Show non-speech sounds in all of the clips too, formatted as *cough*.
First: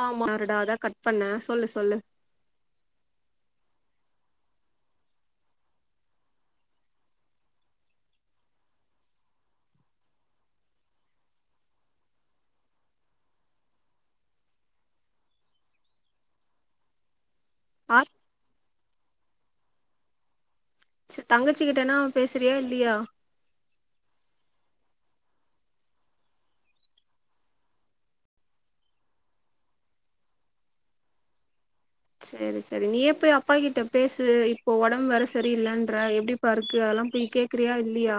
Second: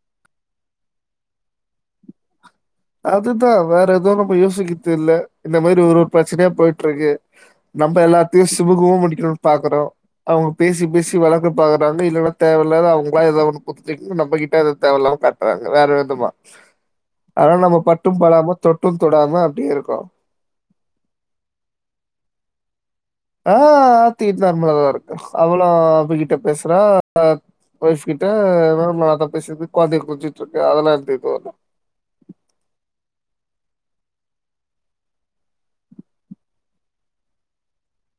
ஆமாருடா அதா கட் பண்ண சொல்லு சொல்லு அதுதா வேற எதுவு நம்ம யோசிக்கித் இல்ல இந்த மாரி ஒரு ஒரு பிரச்சனயா பொயிட்ருக்கு நம்ப எல்லாத்தையு சுமுகமா முடிக்கணுன் பாக்குறோம் அவுங்க பேசி பேசி வளக்க பாக்குறாங்க இல்லனா தேவயில்லாத அவுங்ளா ஏதோ ஒண்ணு *unintelligible* நம்ம கிட்ட அத தேவயில்லாம காட்டுறாங்க வேற விதமா ஆனா நம்ப ஆ பட்டும் படாம தொட்டு தொடாம அப்டியே இருக்கு தங்கச்சிக்கிட்டனா பேசுறியா இல்லீயா ஆ ஆர்த்தி நார்மலதா இருக்கு அவளு அவகிட்ட பேசுறா வைஃப் கிட்ட அத பேசக்கு கொழந்தய கொஞ்சிட்டுருக்கு அதெல்லா *unintelligible* சேரி சேரி நீயே போய் அப்பா கிட்ட பேசு இப்போ ஒடம்பு வேற சரியில்லன்ற எப்டிப்பா இருக்கு அதெல்லா போய் கேக்குறியா இல்லீயா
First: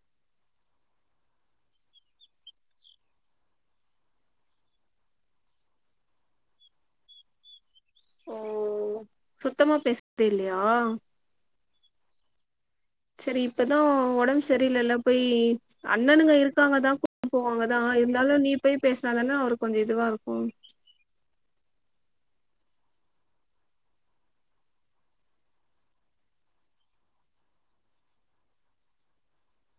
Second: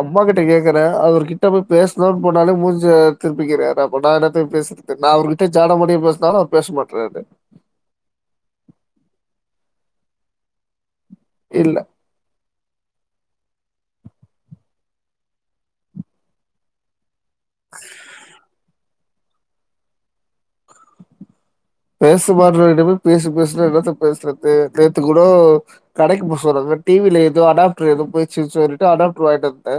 அம்மா கிட்ட கேக்குறே அவர்கிட்டப்போய் பேசணுனு போனாலே மூஞ்ச திருப்பிக்கிறாரு அப்ப நா என்னத்த பேசுறது நா அவருகிட்ட ஜாட மாடயா பேசுனாலு அவர் பேச மாட்ராரு ஓ சுத்தமா பேசரத்தில்லயா இல்ல செரி இப்பதா ஒடம்பு சரியில்லல போய் அண்ணனுங்க இருக்காங்க தா போவாங்க தா இருந்தாலு நீ பெய் பேசினா தானே அவருக்கு கொஞ்சம் இதுவா இருக்கும் பேசுமாட்றவர்ட்ட போய் பேசு பேசுனா என்னத்த பேசுறது நேத்து கூட கடைக்கு போ சொன்னாக டி வில ஏதோ அடாப்டர் ஏதோ போயிர்ச்சு சொல்லிட்டு அடாப்டர் வாங்கிட்டு வந்தே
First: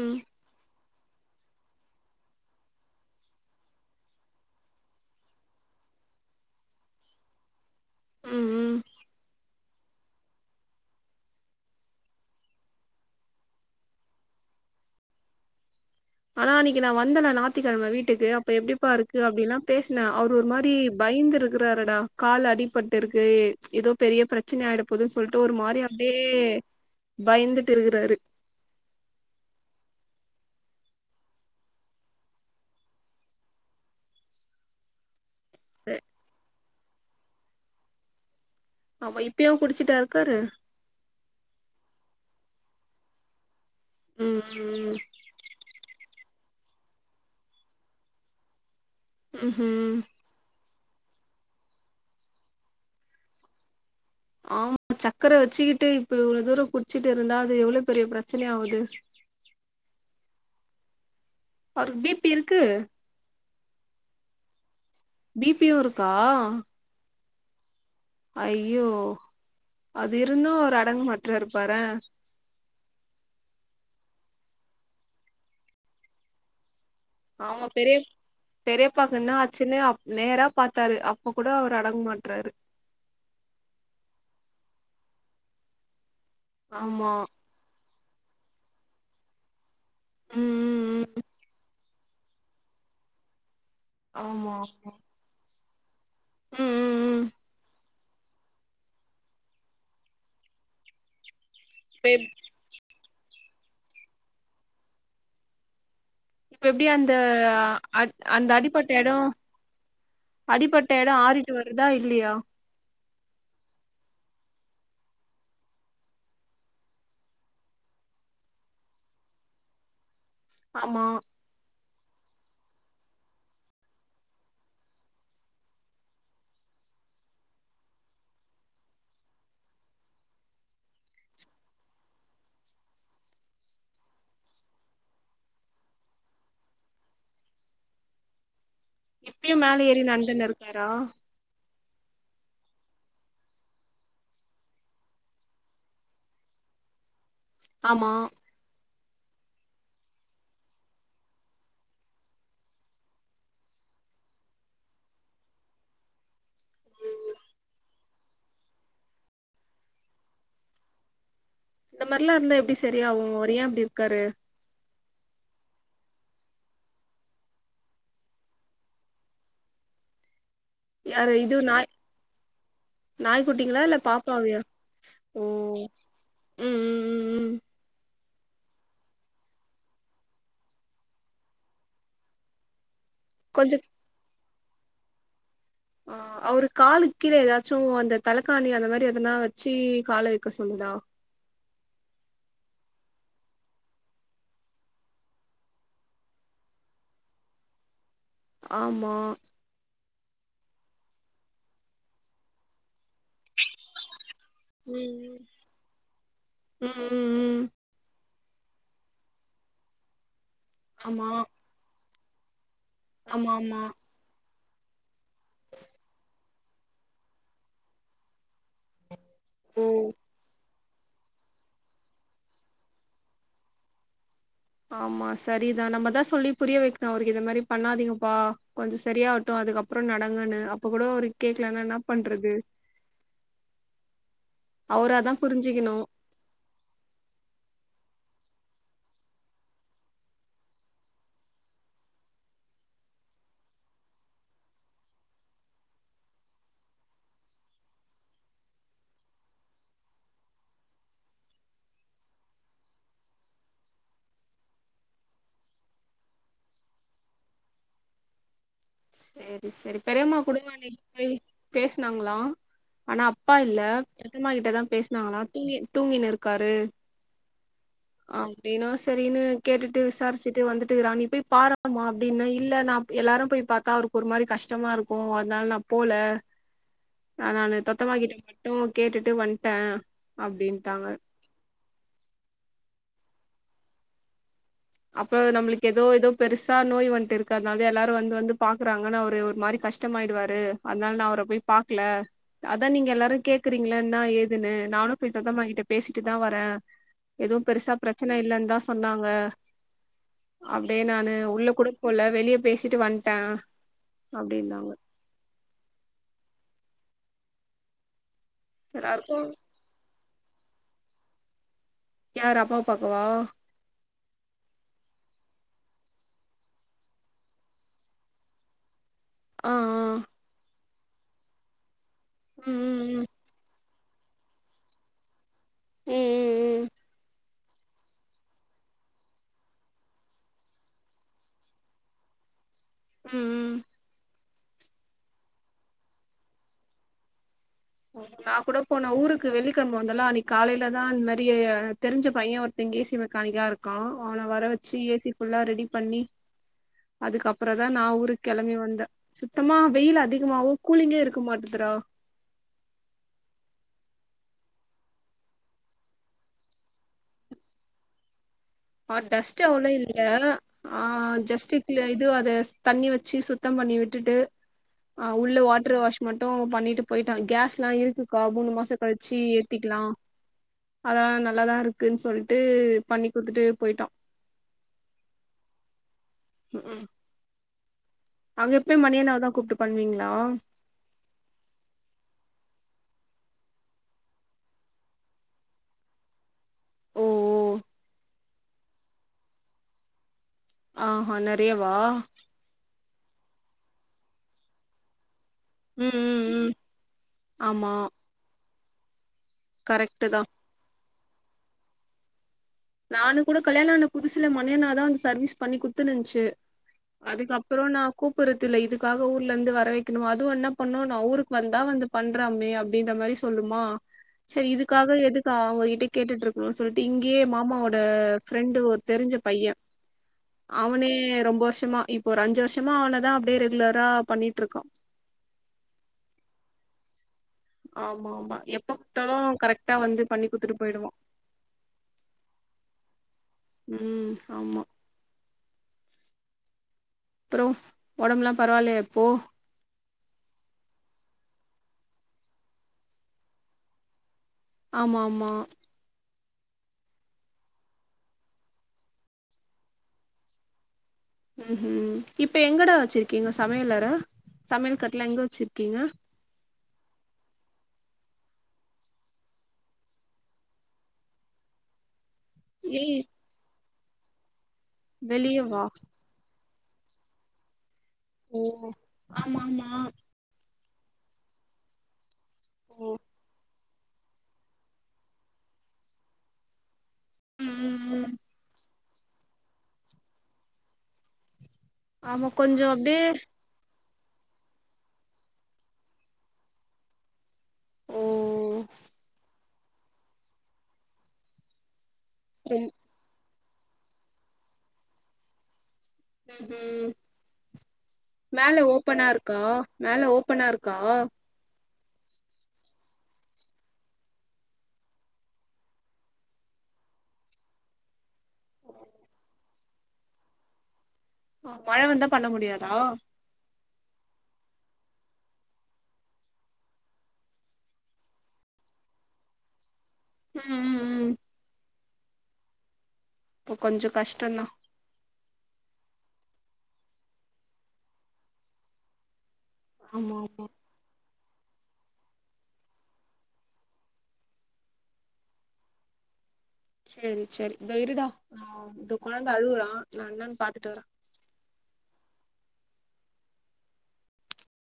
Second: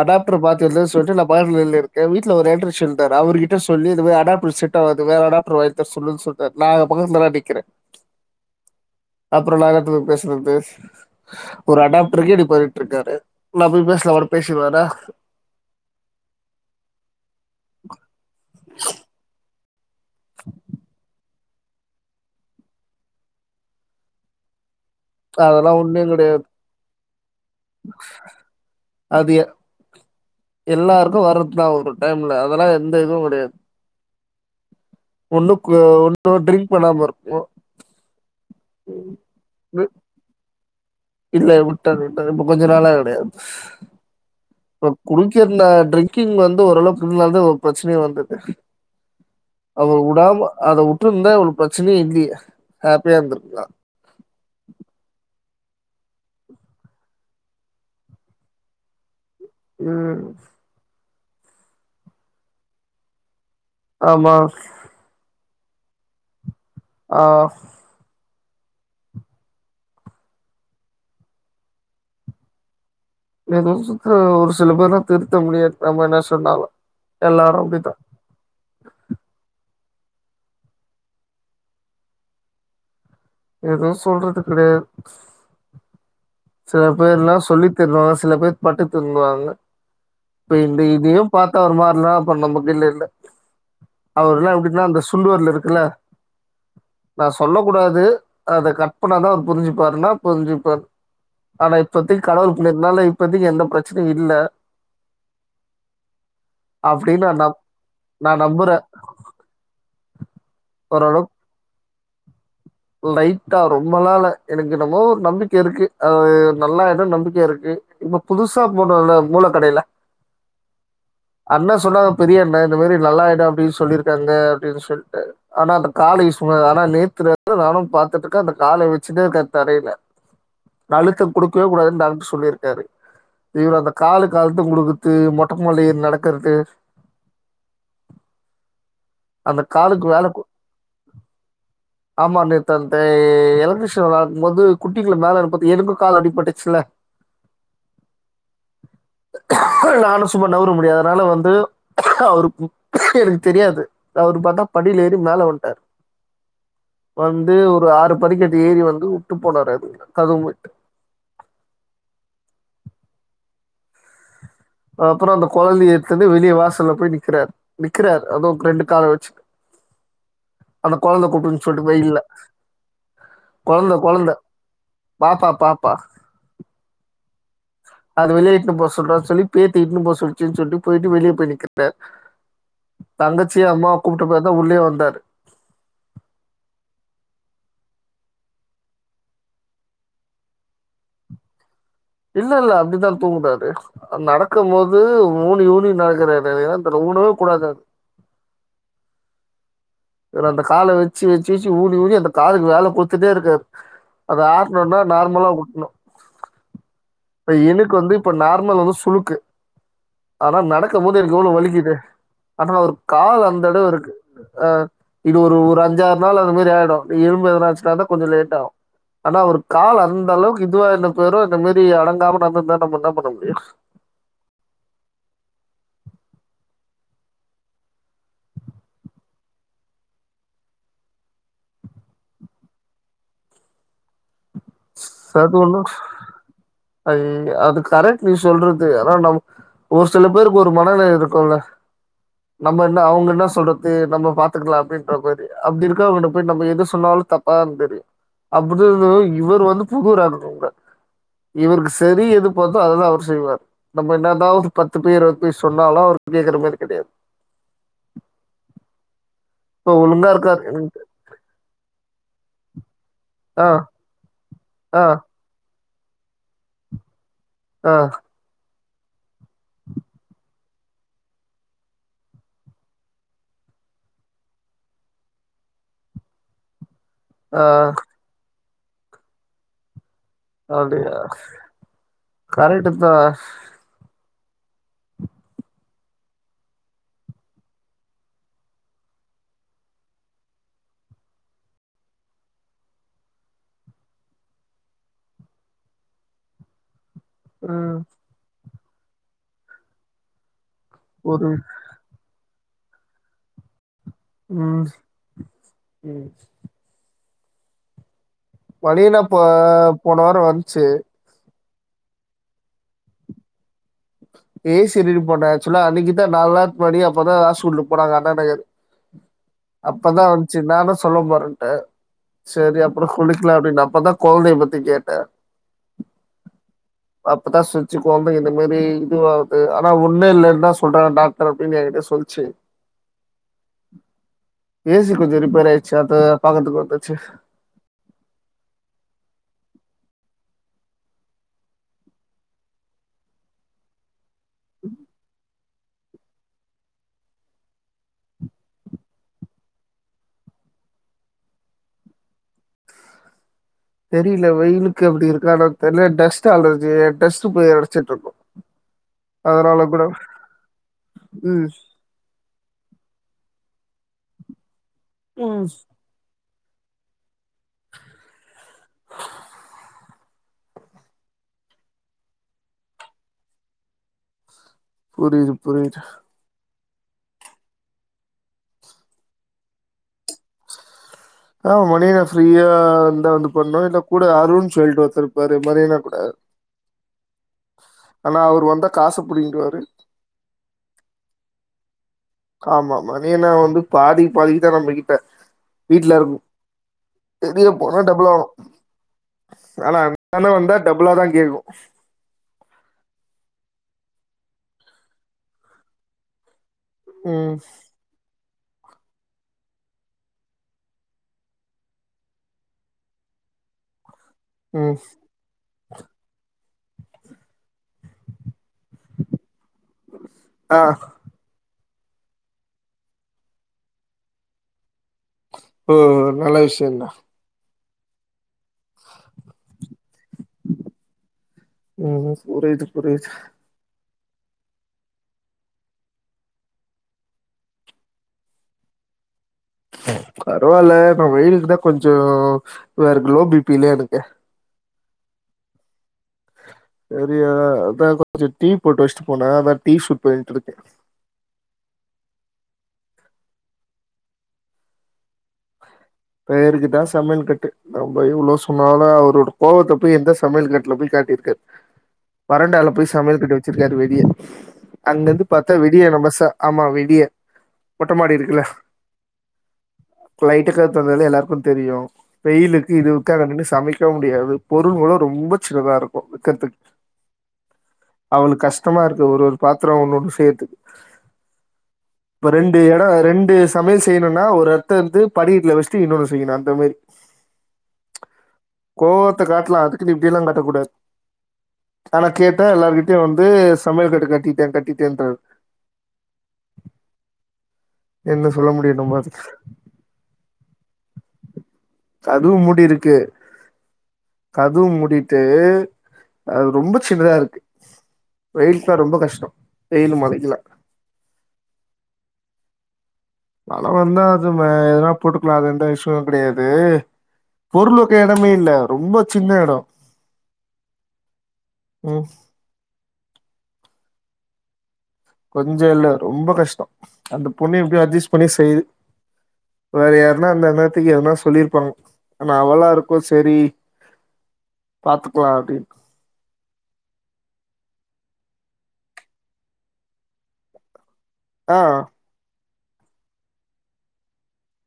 ம் அடாப்டர் பாத்து எதோ சொல்ட்டு ந *unintelligible* வீட்ல ஒரு எலக்ட்ரிசன் இருந்தார் அவருகிட்ட சொல்லி இந்தமாரி அடாப்டர் செட்டா வர்து வேற அடாப்டர் வா சர் சொல்லு சொல்ட்டார் நா பக்கத்துல தா நிக்றே உம் உம் அப்றோ நா என்னத்த பேய் பேசுறது ஒரு அடாப்டருகே இப்படி பண்ணிட்ருக்காரு நா போய் பேசுனா மட்டு பேசிறுவாரா ஆனா அன்னைக்கு நா வந்தேன நாத்திக்கிழம வீட்டுக்கு அப்ப எப்டிப்பா இருக்கு அப்டின்னா ன்னா அவரு ஒரு மாரி பயந்திரு க்குராருடா கால் அடிபட்டு இருக்கு ஏ எதோ பெரிய பிரச்சன ஆய்ட ப்போது சொல்ட்டு ஒரு அதெல்லா மாரி ஒண்ணும் அப்டியே கெடையாது பயந்துட்டு இருகுறாரு அது எ எல்லாருக்கு வர்றதுதா ஒரு டைம்ல அதெல்லா எந்த இதுவு கெடயாது ஒண்ணுக்கு *unintelligible* பண்ணாம் இருக்கு அவ இப்பயு குடிச்சுட்டா இருக்காரு இல்ல வுட்டார் வுட்டார் இப்ப கொஞ்ச நாளா கெடயாது ம் ப்ப ம் குடிக்கர்னா ட்ரிங்கிங் வந்து ஓரளவு ன்னால்தா ஒ பிரச்சனயே வந்தது ம்ஹும் அவுங்க வுடாம அத உட் வுட்டுருந்தா இவ்ளோ பிரச்சனயே இல்லயே ஹேப்பியா இருந்திருக்ளா ஆம் சக்கர வச்சுக்கிட்டு இப்ப இவ்ள தூர குடிச்சுட்டு இருந்தா அது எவ்ளோ பெரிய பிரச்சனை ஆகுது உம் அரு பி பி இருக்கு ஆமா பி பி-யு இருக்கா ஆஹ் ஐயோ அது இருந்து அவரு அடங்கு மாட்றார் பாரே *unintelligible* ஒரு சில பேர திருத்த முடியாது நம்ம என்ன சொன்னாலு எல்லாரு ஆமா அப்டித்தா பெரியப் பெரியப்பாக்கு என்னே ஆச்சுன்னா அப் நேரா பாத்தாரு அப்ப கூட அவரு அடங்க மாட்றாரு எதுவு சொல்றது கிடையாது சில ஆமா பேர் எல்லா சொல்லித் க்குறோ சில பேர் பட்டு திருந்துவாங்க ம் இப்ப இந்த ம் ம். இதையு பாத்தா அவர் மார்லனா அப்ப நம்மகைல இல்ல அவர் ஆமா எல்லா எப்டினா அந்த சுண்டுவெரல் இருக் இல்ல ம் ம் நா ம். சொல்ல கூடாது அத கட் பண்ணாதா அவர் புரிஞ்சுபார்ன்னா புரிஞ்சுப்பார் ஆனா இப்ப இப்பத்திக் எப்- கடவுள் புண்ணித்னால இப் இப்பத்திக்கு எந்த பிரச்சனயு இல்ல இப்ப எப்படி அந்த அப்டின்னு நா நம் நா அந்த நம்புறே அடிப்பட்ட எடம் அடிப்பட்ட எடம் ஓரளவுக்கு ஆறிட்டு வரு தா இல்லையா லைட்டா ரொம்பால இல்ல எனக்கு என்னமோ ஒரு நம்பிக்கை இருக்கு அது நல்லா ஆய்டும் நம்பிக்கையா இருக்கு இப்ப புதுசா போட்டோம் இல்ல மூள கடையில ஆமா சொன்னாங்க பெரிய அண்ணன் இந்த மாரி நல்லாயிடும் அப்டினு சொல்லிருக்காங்க அப்டின்னு சொல்லிட்டு ஆனா அந்த காலிஸ்மா ஆனா நேத்து யிருந்து நானும் பாத்துட்டு இருக்கேன் அந்த கால வச்சுன்னே இருக்கறாரு தரையில அழுத்த குடுக்கவே கூடாதுன்னு டாக்டர் சொல்லியிருக்காரு இவர் அந்த காலுக்கு அழுத்தம் கொடுக்கறது மொட்ட மாடில ஏறி நடக்கறது எப்பியும் மேல ஏறி நடந்துனு இருக்காரா ஆமா நேத்து அந்த எலக்ட்ரிஷன் விளாக்கும் போது குட்டிகள மேல அனுப்பதற்கு எனக்கும் கால் அடிபட்டுச்சுல்ல ஆமா நானும் சும்மா நவுர முடியாதனால வந்து அவரு எனக்கு தெரியாது அவரு பாத்தா படியில ஏறி மேல வண்ட்டாரு வந்து ஒரு ஆறு படிக்கட்டு ஏறி வந்து உட்டு போனாரு அது கதவு மூடிட்டு இந்த மாரிலாம் இருந்தா எப்டி செரியாகும் அவர் ஏன் இப்டி இருக்காரு அப்புறம் அந்த கொழந்தைய எடுத்து வந்து வெளிய வாசல்ல போய் நிக்கிறாரு நிக்கிறாரு அதுவும் ரெண்டு கால வச்சுட்டு யாரு இது நாய் நாய்க்குட்டிங்களா இல்ல குழந்தை குழந்தை பாப்பாவியா ஓ பாப்பா பாப்பா உம் உம் உம் உம் ம் அது வெளியே இட்டுன்னு போ சொல்றான்னு சொல்லி பேத்தி இட்டுன்னு போ சொல்லச்சுன்னு சொல்ட்டு போயிட்டு வெளியே போயி நிக்கிற தங்கச்சிய கொஞ்சோ அம்மா கூப்பிட்டு பா தா உள்ளே வந்தாரு ஆஹ் அவரு காலு கீல ஏதாச்சும் அந்த தலக்காணி அந்த மாரி எதனா வச்சி கால வக்க சொல்லுடா இல்ல இல்ல அப்டிதான் தூங்கறாரு நடக்கும் போது ஊனி ஊனி நடக்கறாரு அது என்னான்னு தெர்ல ஊனவே கூடாது ஆமா வேற அந்த கால வச்சு வச்சு வச்சு வச்சு ஊனி ஊனி அந்த காலுக்கு வேல கொடு துட்டே இருக்காரு அத ஆருனுனா ம் நார்மலா உடுணும் ம் ம் இப்ப ம் எனுக்கு வந்து இப்ப நார்மல் வந்து சுளுக்கு ஆனா நடக்கும் போது ஆமா எனக்கு எவ்ளோ வலிக்குது ஆனா ஒரு கால் ஆமா அந்த ஆமா எடவ இருக்கு ஆஹ் இது ஒரு ஒரு அஞ்சாறு நாள் அந்த மாரி ஆயிடும் நீ இரும்பு எதனாச்சினுதான் கொஞ்சோ லேட் ஆவும் ஆனா அவர் ஓ கால் அந்த அளவுக்கு இதுவா என்ன பேரும் இந்த மேரி அடங்காம நடந்திருந்தா நம்ம என்ன பண்ண முடியும் ஆமா சரிதான் நம்மதான் சொல்லி புரிய வைக்கணும் அவருக்கு இந்த மாரி பண்ணாதீங்கப்பா கொஞ்சம் சரியாகட்டும் அதுக்கப்புறம் நடங்கன்னு அப்ப கூட அவரு கேக்கலனா என்னா பண்றது அவராதா சது ஒன்னு புரிஞ்சுக்கணு அய் அது கர என்ன சொல்றது ஆனா நம் ஒரு சில பேருக்கு ஒரு மனநில இருக்கும் இல்ல நம்ம என்ன அவங்க என்ன சொல்றது நம்ம பாத்துக்கலாம் அப்டின்ற மேரி அப்டி இருக்கவங்கிட்ட போய் நம்ப என்ன சொன்னாலும் தப்பாதான் தெரியும் அப்டின்னு இவர் வந்து புகுறாங்கவங்க இவருக்கு சரி எது பாத்தோ அத்தான் அவர் செய்வாரு நம்ம என்னதாவது பத்து பேர போய் சொன்னாலும் அவரு கேக்குற மாரி கெடயாது சரி சரி பெரியம்மா கூட அன்னைக்கு போய் பேசனாங்களாம் ஆனா அப்பா ஆ இல்ல ரிம்மா கிட்ட தான் ஆ பேசனாங்களான் தூங்கி தூங்கினு இருக்காரு ஆ நீனா சரின்னு கேட்டுட்டு விசாரிச்சிட்டு வந்துட்டு றான் நீ போய் பாரு அப்றமா அப்டீனா இல்ல நா எல்லாரு போய் பா அவருக்கு ஒரு மாரி கஷ்டமா இருக்கும் அதனால நா போல ஆ நானு தொத்தமாகிட்டே ட்டும் கேட்டுட்டு வந்தே அப்டியா கரட்டுத்தா அப்ற நம்மளுக்கு ஏதோ ஏதோ பெருசா நோய் வந்ட் ருக்கு அதனால த எல்லாரு வந்து வந்து பாக்குறாங்கன்னு அவரு ஒரு மாரி கஷ்டமாயிடுவாரு அதனால நா அவர போய் பாக்ல அதா நீங்கல்லாரு கேக்குறீங்களே இன்னா ஏதுன்னு நானு போய் சுத்தமாகிட்ட பேசிட்டுதா வரே எதுவும் பெருசா ம் பிரச்சன இல்லன் தா சொன்னாங்க அப்படியே நானு ஒரு உள்ள கூட போல வெளிய பேசிட்டு வந்தேன் ம் ம் எல்லாருக்கு பன்னினாப்ப போன வந்துச்சு யாரு அப்பாவ பாக்கவா ஏ சரின்னு போன ஆச்வலா அன்னைக்குதா நாலு நாள் போனிங்க அப்பதா ஆ ஸ்லுக்கு போனாங்க அண்ணா நகர் ஆ ஆ அப்பதா வந்துச்சு நானு சொல்ல மறந்தன் ம் சரி அப்பறோ ம் சொல்லிக்லாம் அப்டின்னு ப்பத்தான் கொழந்தைய பத்தி கேட்டே ம் ம் ம் அப்பதா சுச்சு கொழந்தைக்கு இந்த மேரி இதுவாவது ஆனா ஒன்னு இல்லன் தா சொல்றாங்க டாக்டர் அப்படின்னு என்கிட்ட சொல்லிச்சு ம் ம் ஏசி கொஞ்சம் ரிப்பேர் ஆய்டுச்சா அதத பாக்கறதுக்கு வந்துச்சு ஓ நா கூட போன ஊருக்கு வெள்ளிக்கிழம வந்தலா அன்னிக்கு காலயிலதா இந்மாரி தெரிஞ்ச பைய ஒருத்தங்க ஏசி மெக்கானிக்கா இருக்கா அவன வர வச்சு ஏசி புல்லா ரெடி பண்ணி அதுக்கப்பற தா நா ஊருக் கெளம்பி வந்த சுத்தமா வெயில் அதிகமாவோ கூலிங்கே இருக்க மாட்டதுடா வெளியில வெயிலுக்கு அப்பிடி இருக்கா என்னனு தெர்ல டஸ்ட்டு அலர்ஜி டஸ்ட் போய் அடச்சிட்ருக்கு ஆ டஸ்ட் அவ்ளோ இல்ல ஆ ம் ஜஸ்ட் இ அத தண்ணி வச்சு சு சுத்தம் பண்ணி விட்டுட்டு ஆ உள்ள ம் வாட்ரு வாஷ் மட் பண்ணிட்டு போயிட்டா கேஸ்லா இருக்குக்கா மூணு மாச கழிச்சு ஏத்திக்லா அத நல்லாதா ருக்குன் சொல்ட்டு பண்ணி கொடுத்துட்டு போயிட்டா புரியுது புரியுது உம் அவங்க எப்பயு மணியனாவ தா கூப்ட்டு பண்ணுவீங்ளா ஆ மணினா ஃப்ரீயா இருந்தா வந்து பண்ணு இல்ல கூட அருண் சொல்டு ஒருத்தருப்பாரு மணியண்ணானா கூட ஓ ஓ அனா ஆவ வந்தா காச புடிங்கிருவாரு ஆஹா நெறைய வாா ஆமா மதியனா வந்து பாதிக் பாதித்தா நம்ம முடிப்ப ம் வீட்ல இருக்கு ம் ம் வெளிய ஆமா போனா டபுளாகு ஆனா அந்த கரெக்ட்டு தா அண்ணா வந்தா டபுளாதா எழு நானு கூட கல்யாணோ ஆன புதுசுல மனியன்னாதா வந்து சர்வீஸ் பண்ணி குத்துனுன்ச்சு ம். அதுக்கப்புறோ நா கூப் கூப் புறத்தில்ல இதுக்காக ஊர்ல இருந்து வர வெக்குணு அதுவு என்ன பண்ணு நா ஊருக்கு வந்தா வந்து பண்றாமே அப்டின்ற மாரி சொல்லுமா செரி ம். இதுக்காக எதுக்கு அவங்க கிட் டே கேட்டுட்ருக்குணுன் சொல்ட்டு இங்யே மா அம்மாவோட ஃப்ரெண்டு ஒர் தெரிஞ்ச பைய ஆ. அவனே ரொம்போ வர்ஷமா இப்போ ஒரு அஞ்சு வர்ஷமா அவனதா அப்டியே ரெகுலரா பண்ணிட்ரிக்க ஓ நல்ல விஷியந்தா ஆமா ஆமா எப்ப கூப்ட்டாலு கரெக்ட் ம் ம் புரியிது புரியிது உம் ஆமா அப்புறோ ஒடம்புலா பரவால்லய இப்போ பரவால்ல நா வெயிலுக்கு தா கொஞ்சோ வேற லோப்பில இருக்க ஆமாம்மா சரியா அதா கொஞ்சு டீ போட்டு வஸ்ட்டு போன அதா டீ ஷூட் பண்ட்ரிக்கே ம் ம் இப்ப எங்கடா வச்சிருக்கீங்க சமையலற சமைல் கட்டுலா எங்க வச்சிருக்கீங்க பேருக்கு தா சமைல் கட்டு நம்ம எவ்ளோ சொன்னாலு அவரோட கோவத்த போய் எந்த சமைல் கட்ல போய் காட்டிருக்காரு வறண்டால போய் ஏய் சமையல் கட்டு வச்சுரு இருக்காரு வெளியே அங்கந்து வெளிய பாத்தா வா வெடிய நம்ம சா ஆமா வெடிய நீங்க ஆமாங்மா இப்ப எப் சொன்னாலே எல்லார்க்கு தெரியு வெயிலுக்கு ஓ இதுக்குள நின்னு சமைக் க முடியாது பொருள்களு ரொம்ப சின்னதா இருக்கு வெக்கறதுக் ம் அவனு கஷ் டமா இருக்கு ஒரு ஒரு பாத்ரோ ஒன்னொன்னு செய்றத்துக்கு ஆமா இப்ப ரெண்டு கொஞ்சோ எடோ அப்டியே ரெண்டு சமையல் செய்னுனா ஒரு எத்த இருந்து படிக்கட்ல வெ ச்ட்டு இன்னொனு செய்னு அந்த மாரி ஓ கோவத்த காட்லா அதுக் னு இப்டியெல்லா காட்டக்கூடாது ஆனா கேட்டா ம் எல்லாருகிட்டயு வந்து சமையல் கட்டு கட்டிட்டே கட்டிட்டேன்றர் ம் ஹு என்ன சொல்ல மேல முடியும் நம்ம ஓபனா அதுக்கு இருக்கா மேல ஓப்பனா இருக் கா கதுவு மூடிருக்கு கதுவு மூடிட்டு அது ரொம்ப சின்னதா இருக்கு வெயிலுக்ளா ரொம்ப கஷ்ட வெயிலு மழைக்கலா மழ வந்தா பண்ண முடியாதா மழ வந்தா அது மே எதனா போட்டுக்கலா அது எந்த இஷ்யூவு கெடையாது பொருள் வக்க எடமே இல்ல ரொம்ப சின்ன எட ம் ம் ம் ம் அப்ப கொஞ்ச கஷ்டந்தா கொஞ்ச இல்ல ரொம்ப கஷ்ட அந்த பொண்ணு எப்டியோ அஜஸ் பண்ணி செய்து வேற ஆமா யாருன்னா ஆமா இந்தா இன்னேரத்திக்கு எதனா சொல்லிருப்பாங்க ஆனா அவளா இருக்கவு செரி பாத்துக்கலா அப்டின்னு சேரி சேரி இதோ இருடா, நா இதோ கொழந்த அழுவுறா நா என்னன்னு பாத்துட்டு வர ஆ